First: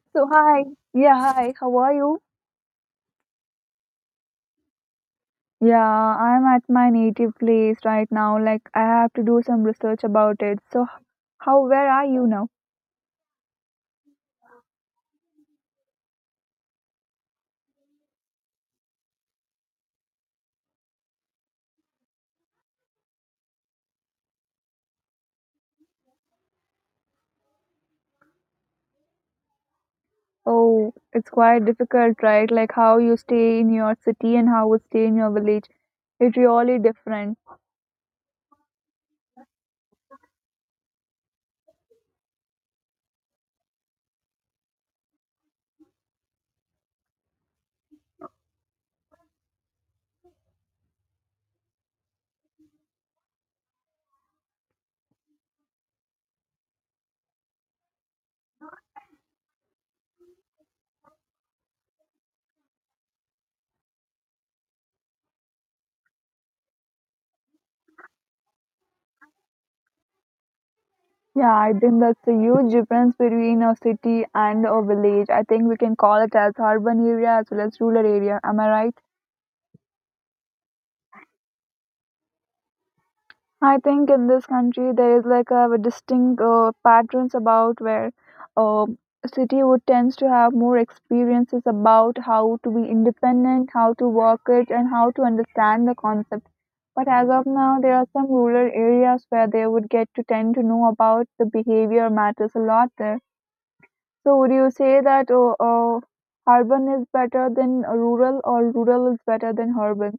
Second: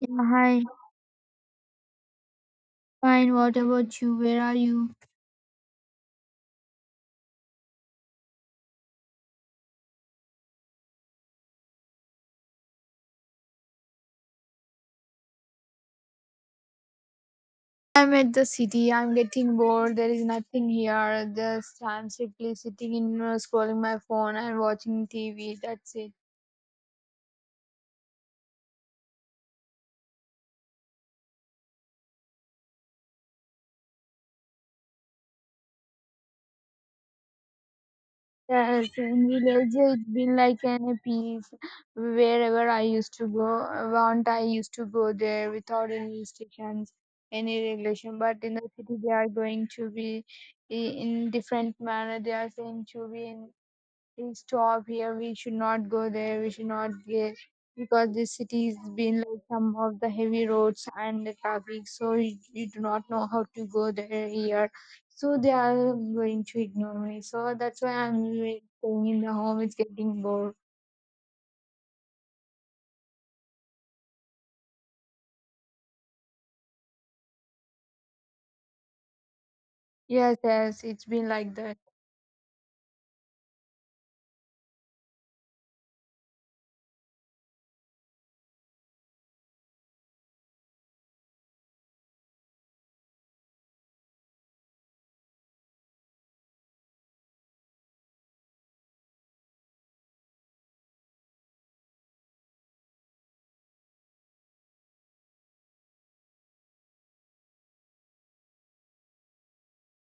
Yeah, So hi. hi, yeah, hi. How are you? Fine. What about you? Where are you? Yeah, I'm at my native place right now. Like I have to do some research about it. So how, where are you now? I'm at the city. I'm getting bored. There is nothing here. Just I'm simply sitting in scrolling my phone and watching TV. That's it. Oh, it's quite difficult, right? Like how you stay in your city and how you stay in your village. It's really different. Yes, in village it's been like an peace. Wherever I used to go, want I used to go there without any restrictions, any regulation. But in the city, they are going to be in different manner. They are saying to be in, "Please stop here. We should not go there. We should not get because this city has been like some of the heavy roads and the traffic, so you do not know how to go there here. So they are going to ignore me. So that's why I'm staying in the home. It's getting bored. Yeah, I think that's a huge difference between a city and a village. I think we can call it as urban area as well as rural area. Am I right? Yes, yes, it's been like that. I think in this country there is like a, distinct patterns about where uh, city would tends to have more experiences about how to be independent, how to work it, and how to understand the concept. But as of now, there are some rural areas where they would get to tend to know about the behavior matters a lot there. So would you say that urban is better than rural, or rural is better than urban?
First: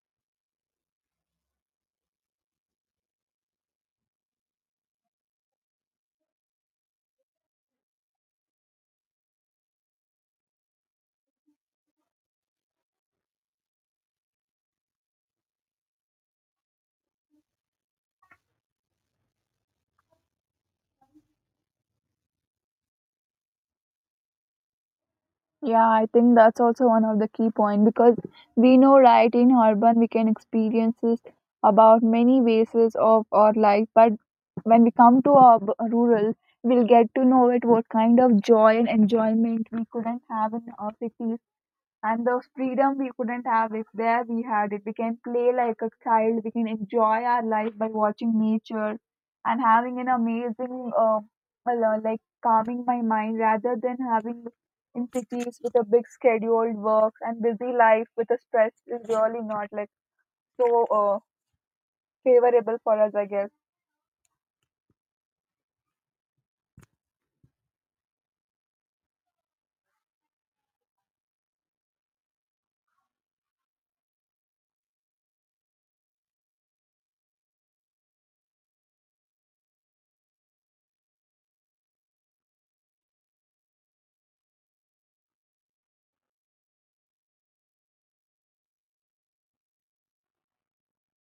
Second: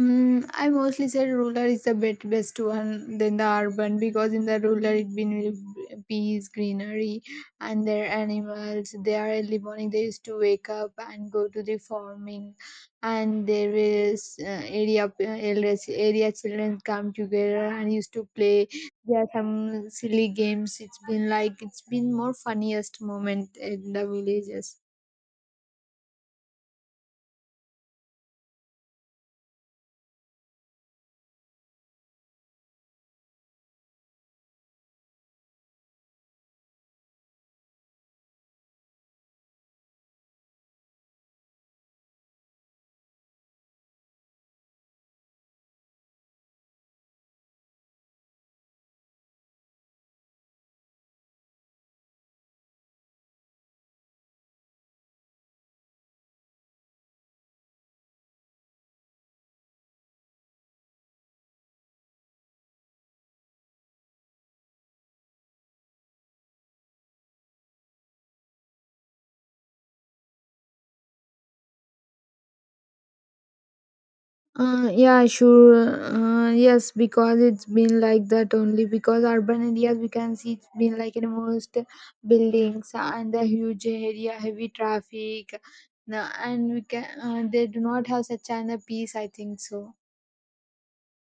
Mm, I mostly said rural is the best one than the urban because in the rural it been with peace, greenery, and their animals. They are early morning. They used to wake up and go to the farming, and there is area elders, area children come together and used to play. There are some silly games. It's been like it's been more funniest moment in the villages. Yeah, I think that's also one of the key point because we know right in urban we can experiences about many bases of our life, but when we come to our rural, we'll get to know it what kind of joy and enjoyment we couldn't have in our cities and the freedom we couldn't have if there we had it. We can play like a child. We can enjoy our life by watching nature and having an amazing, like calming my mind rather than having in cities with a big scheduled work and busy life with a stress is really not like so favorable for us. I guess. Yeah, sure. Yes, because it's been like that only. Because urban areas, we can see it's been like in most buildings and the huge area, heavy traffic. No, and we can they do not have such kind of peace. I think so.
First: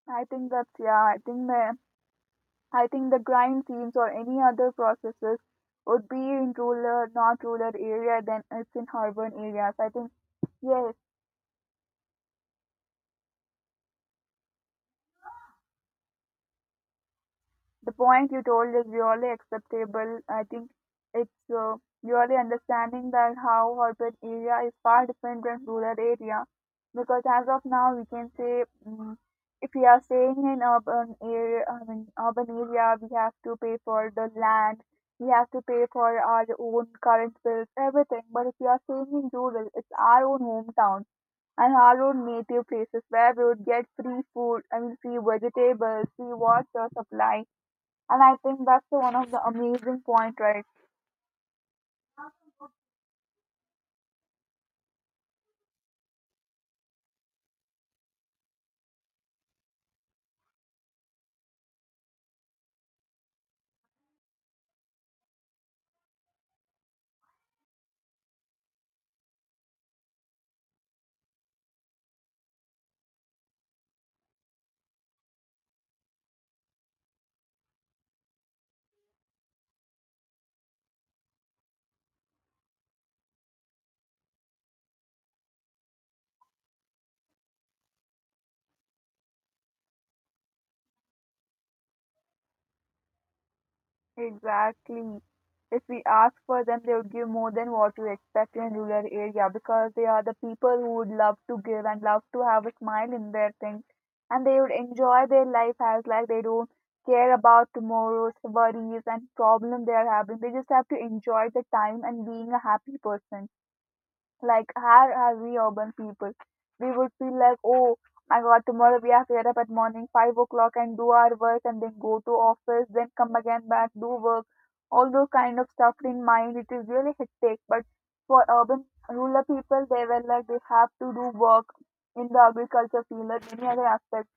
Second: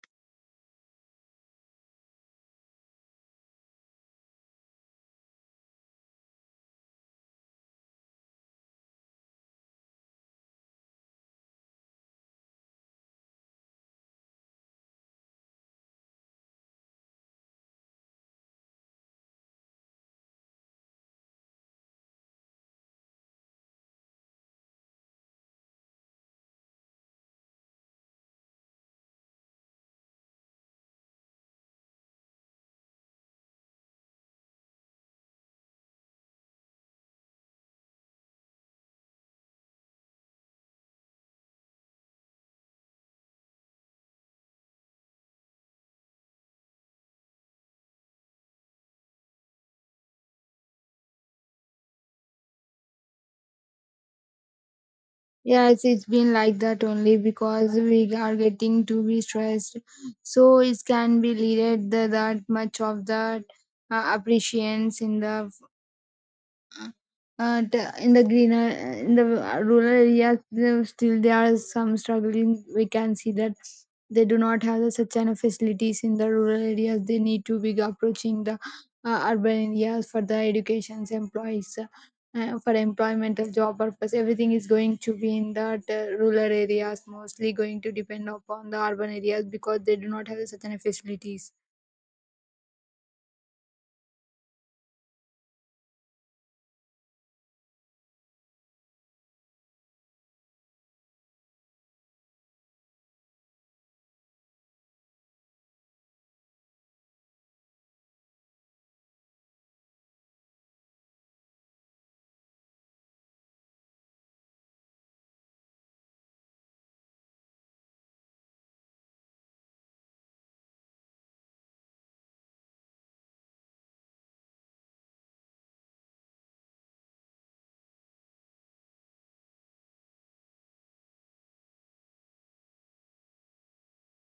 I think that's yeah. I think the grind seams or any other processes would be in rural, not rural area than it's in urban areas. I think, yeah. The point you told is really acceptable. I think it's really understanding that how urban area is far different than rural area because as of now we can say if we are staying in urban area, I mean urban area, we have to pay for the land, we have to pay for our own current bills, everything. But if we are staying in rural, it's our own hometown and our own native places where we would get free food, I mean free vegetables, free water supply, and I think that's the one of the amazing point, right? Yes, it's been like that only because we are getting to be stressed. So it can be leaded the, that much of that appreciation in the in the greener in the rural areas still there are some struggling we can see that they do not have the such kind of facilities in the rural areas they need to be approaching the urban areas for the educations employees for employmental job purpose everything is going to be in the rural areas mostly going to depend upon the urban areas because they do not have such kind of facilities. Exactly. If we ask for them, they would give more than what we expect in rural area because they are the people who would love to give and love to have a smile in their things, and they would enjoy their life as like they don't care about tomorrow's worries and problem they are having. They just have to enjoy the time and being a happy person. Like, how are we urban people? We would feel like, oh my god, tomorrow we have to get up at morning 5 o'clock and do our work and then go to office, then come again back, do work. All those kind of stuff in mind, it is really hectic. But for urban rural people, they were like, they have to do work in the agriculture field or any other aspect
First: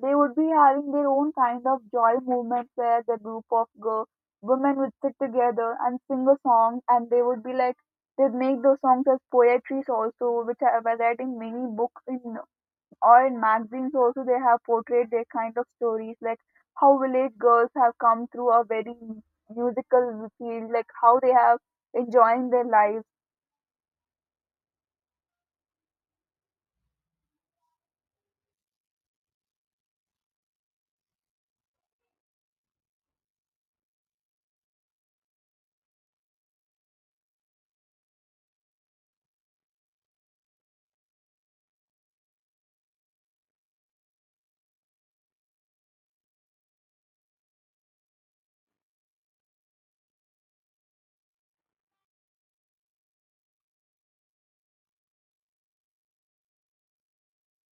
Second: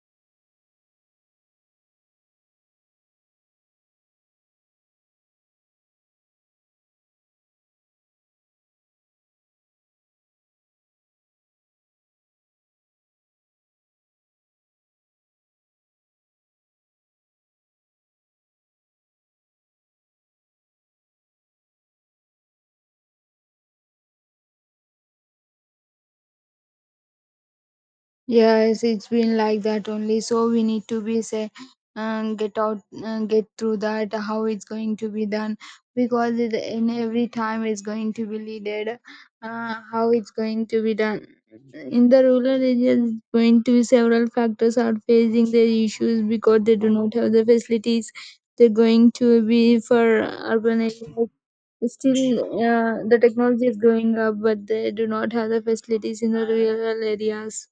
they would be having their own kind of joy movement where the group of girl, women would sit together and sing a song, and they would be like they'd make those songs as poetries also, which are were that in many books in or in magazines also they have portrayed their kind of stories like how village girls have come through a very musical field, like how they have enjoying their lives. Yes, it's been like that only. So we need to be say, get out, get through that. How it's going to be done? Because it, in every time it's going to be leaded. How it's going to be done? In the rural areas, it's going to be several factors are facing their issues because they do not have the facilities. They're going to be for urban areas. Still, the technology is going up, but they do not have the facilities in the rural areas.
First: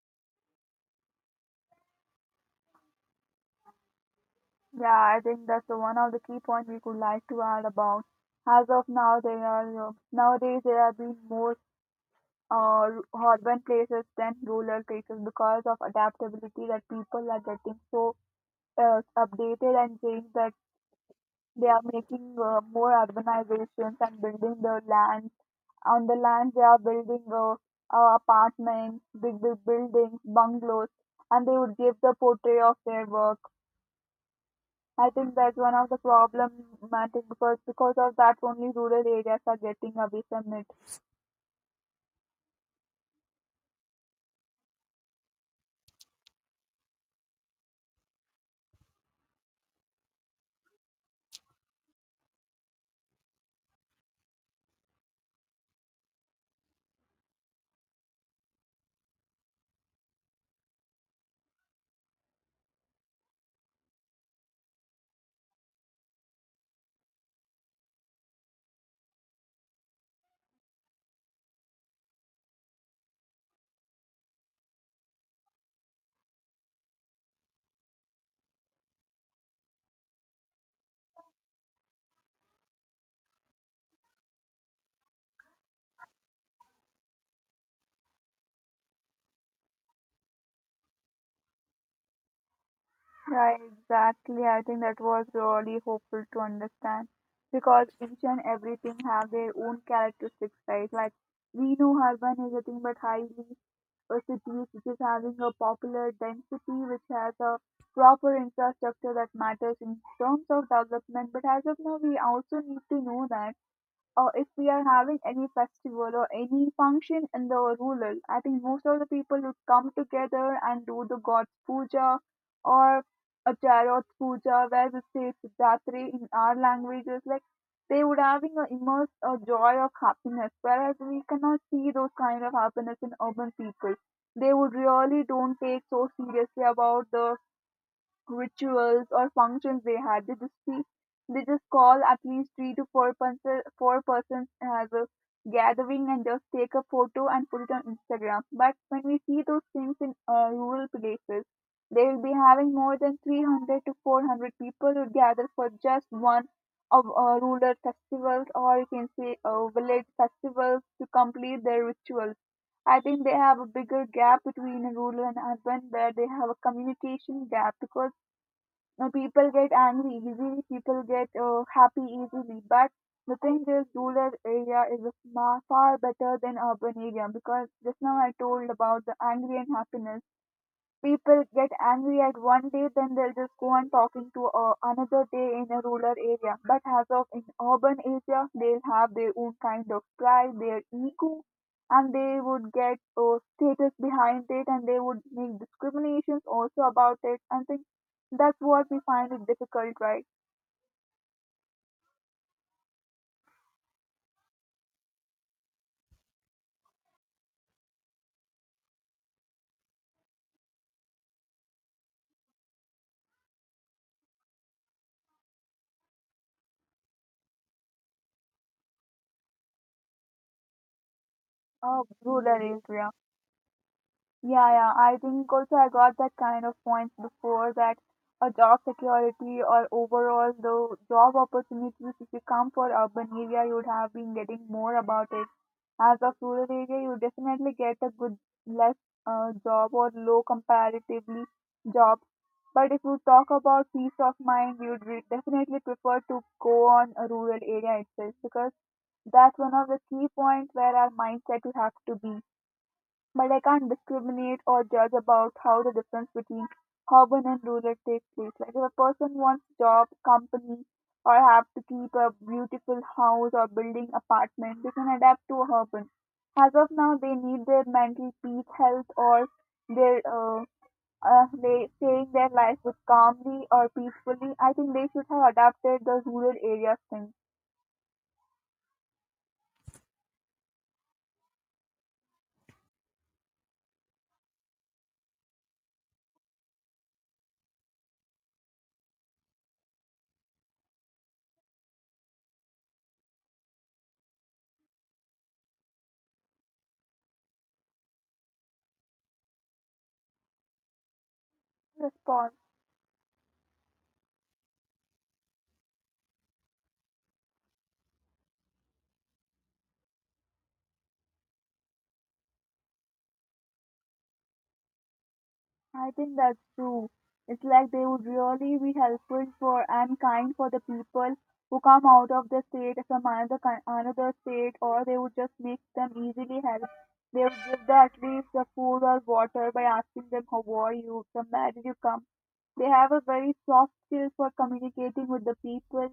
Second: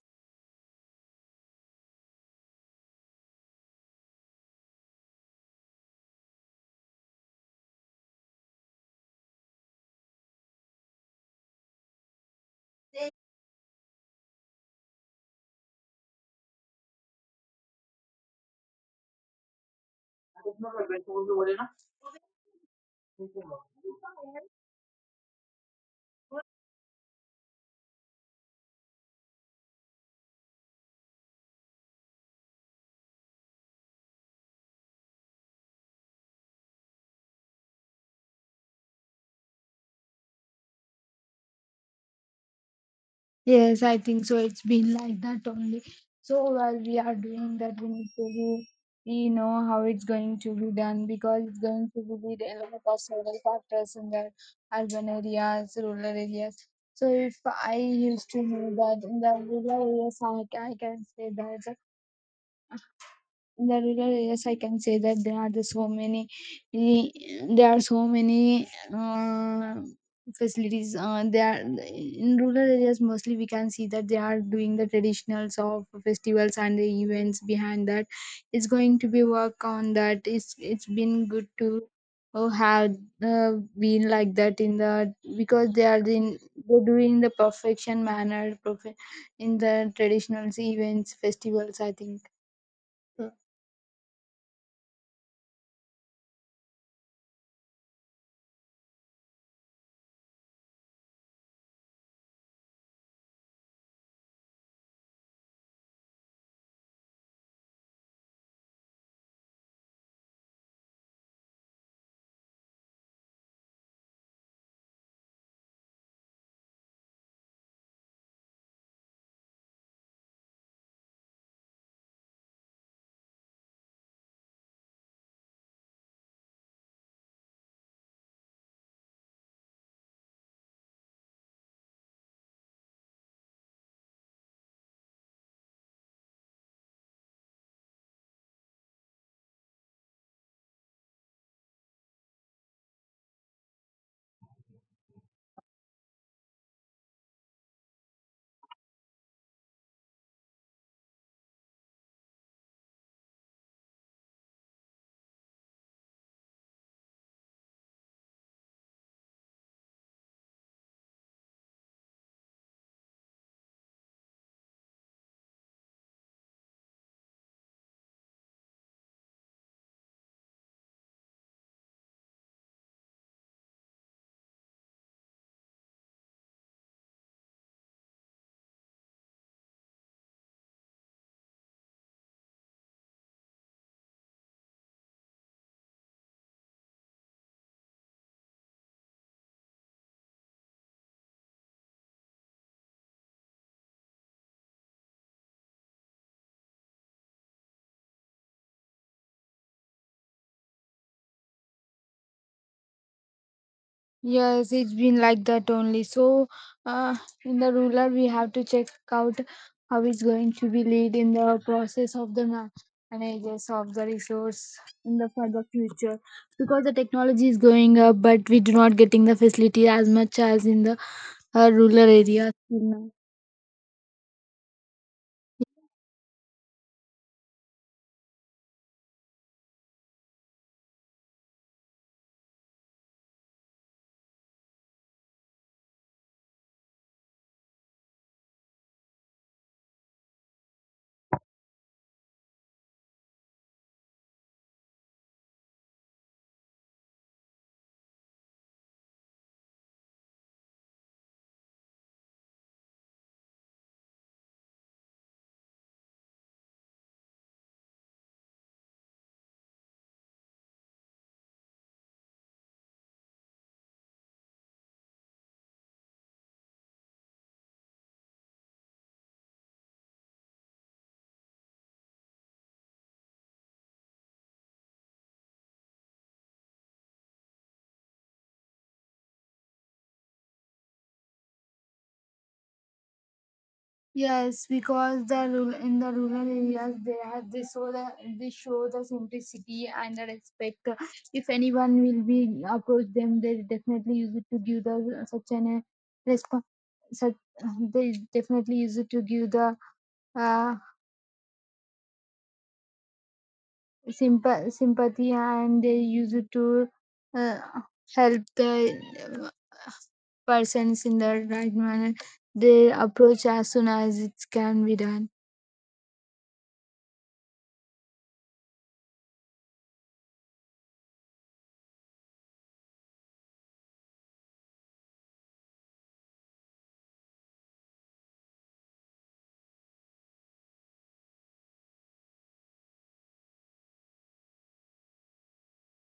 Yeah, I think that's the one of the key point we could like to add about as of now they are nowadays they are being more uh, urban places than rural places because of adaptability that people are getting so updated and saying that they are making more urbanizations and building the land. On the land, they are building apartments, big, big buildings, bungalows, and they would give the portrait of their work. I think that's one of the problem, I think, because of that only rural areas are getting away from it. Yes, I think so. It's been like that only. So while we are doing that, we know how it's going to be done because it's going to be a lot of several factors in the urban areas, rural areas. So if I used to know that in the rural areas, I can say that in the rural areas I can say that there are the so many eh, there are so many uh, facilities they are in rural areas mostly we can see that they are doing the traditionals of festivals and the events behind that it's going to be work on that it's been good to have uh, been like that in the because they are in they're doing the perfection manner perfect in the traditional events festivals I think. Yeah, exactly. I think that was really hopeful to understand because each and everything have their own characteristics, right? Like we know urban is a thing, but highly a city which is having a popular density which has a proper infrastructure that matters in terms of development. But as of now, we also need to know that or if we are having any festival or any function in the rural, I think most of the people would come together and do the God's puja or a tarot puja where we say Siddhatri in our languages. Like they would having a immense a joy of happiness, whereas we cannot see those kind of happiness in urban people. They would really don't take so seriously about the rituals or functions they had. They just call at least three to four person, four persons as a gathering and just take a photo and put it on Instagram. But when we see those things in rural places, they will be having more than 300 to 400 people who gather for just one of rural festivals or you can say village festivals to complete their rituals. I think they have a bigger gap between rural and urban where they have a communication gap because now people get angry easily, people get happy easily. But the thing is, rural area is a far, far better than urban area because just now I told about the angry and happiness. People get angry at one day, then they'll just go on talking to another day in a rural area. But as of in urban area, they'll have their own kind of pride, their ego, and they would get status behind it, and they would make discriminations also about it. And things. That's what we find it difficult, right? Yes, it's been like that only. So, uh, in the ruler, we have to check out how it's going to be lead in the process of the managers of the resource in the for the future because the technology is going up, but we do not getting the facility as much as in the rural Rural areas till area. now. Yeah, yeah. I think also I got that kind of points before that a job security or overall the job opportunities. If you come for urban area, you would have been getting more about it. As of rural area, you definitely get a good less job or low comparatively jobs. But if you talk about peace of mind, you would definitely prefer to go on a rural area itself because that's one of the key points where our mindset you have to be. But I can't discriminate or judge about how the difference between urban and rural takes place. Like if a person wants job, company, or have to keep a beautiful house or building apartment, they can adapt to urban. As of now, they need their mental peace, health, or their they saying their life with calmly or peacefully. I think they should have adapted the rural areas thing. Yes, because the rural in the rural areas they have they show the simplicity and the respect. If anyone will be approach them, they definitely use it to give the such an response. Such they definitely use it to give the uh, Response. Sympathy and they use it to uh, help the uh, persons in the right manner. They approach as soon as it can be done. I think that's true. It's like they would really be helpful for and kind for the people who come out of the state from another state, or they would just make them easily help. They would give them at least the food or water by asking them how are you, from where did you come. They have a very soft skill for communicating with the people.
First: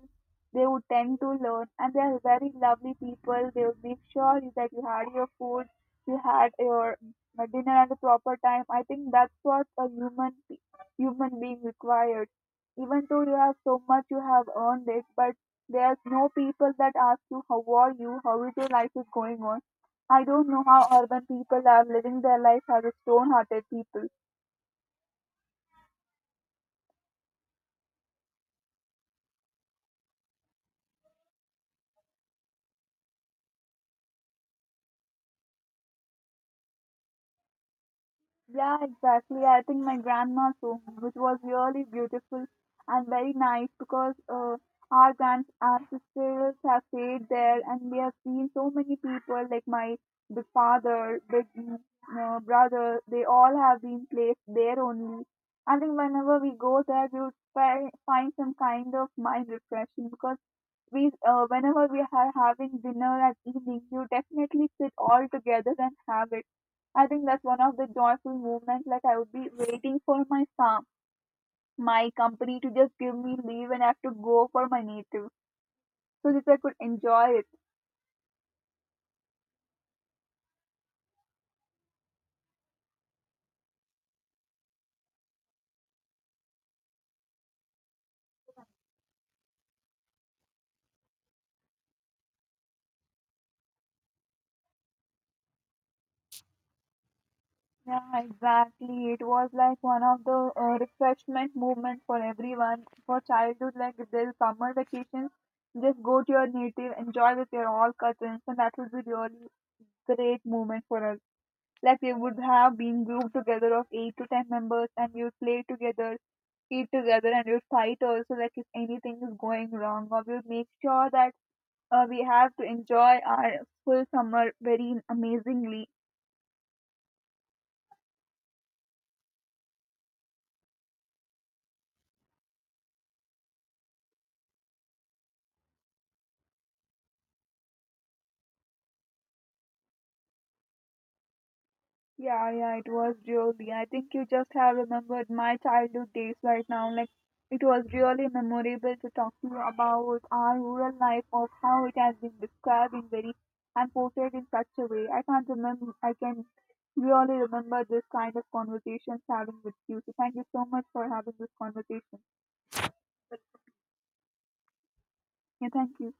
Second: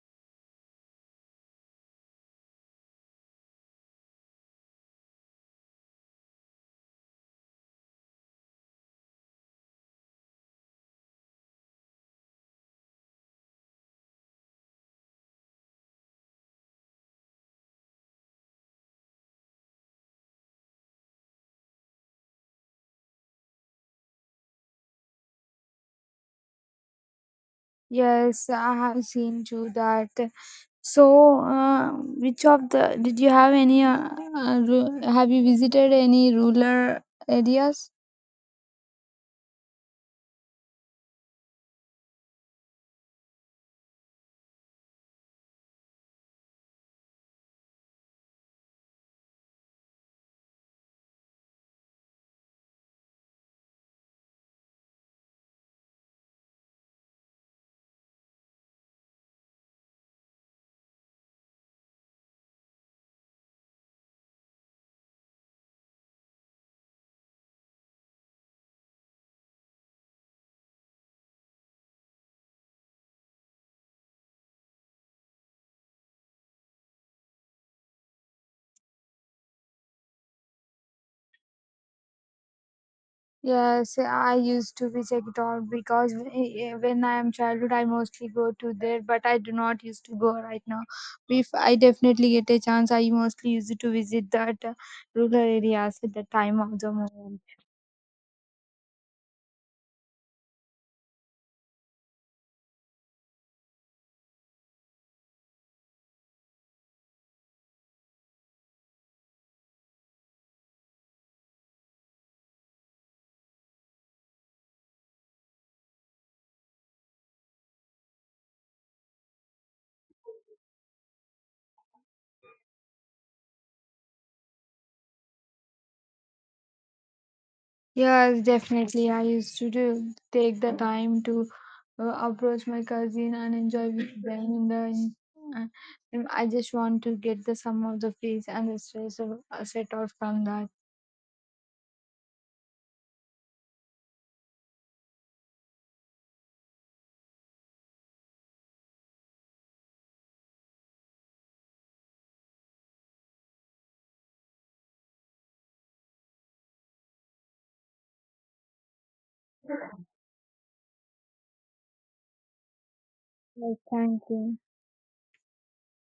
They would tend to learn, and they are very lovely people. They would make sure that you had your food, you had your my dinner at the proper time. I think that's what a human being requires. Even though you have so much, you have earned it, but there's no people that ask you how are you, how is your life is going on. I don't know how urban people are living their life as a stone-hearted people. Yes, I have seen too that. So, which of the did you have any? Have you visited any rural areas? Yeah, exactly. I think my grandma's home, which was really beautiful and very nice because our grand ancestors have stayed there and we have seen so many people like my big father, big brother, they all have been placed there only. I think whenever we go there, we would find some kind of mind refreshing because we whenever we are having dinner at evening, you definitely sit all together and have it. I think that's one of the joyful moments. Like I would be waiting for my company to just give me leave and I have to go for my native, so that I could enjoy it. Yes, I used to visit it all because when I am childhood, I mostly go to there, but I do not used to go right now. If I definitely get a chance, I mostly used to visit that rural areas at the time of the moment. Yeah, exactly. It was like one of the refreshment moments for everyone for childhood. Like if there's summer vacations, just go to your native, enjoy with your all cousins, and that would be really great moment for us. Like we would have been grouped together of eight to ten members, and we would play together, eat together, and we would fight also. Like if anything is going wrong, or we would make sure that we have to enjoy our full summer very amazingly. Yes, definitely. I used to do, take the time to approach my cousin and enjoy with them in the. In, uh, and I just want to get the some of the peace and the stress of, set off from that. Yeah, yeah, it was really. I think you just have remembered my childhood days right now. Like, it was really memorable to talk to you about our rural life of how it has been described in very and portrayed in such a way. I can't remember, I can really remember this kind of conversations having with you. So, thank you so much for having this conversation. Yes, thank you. Yeah, thank you.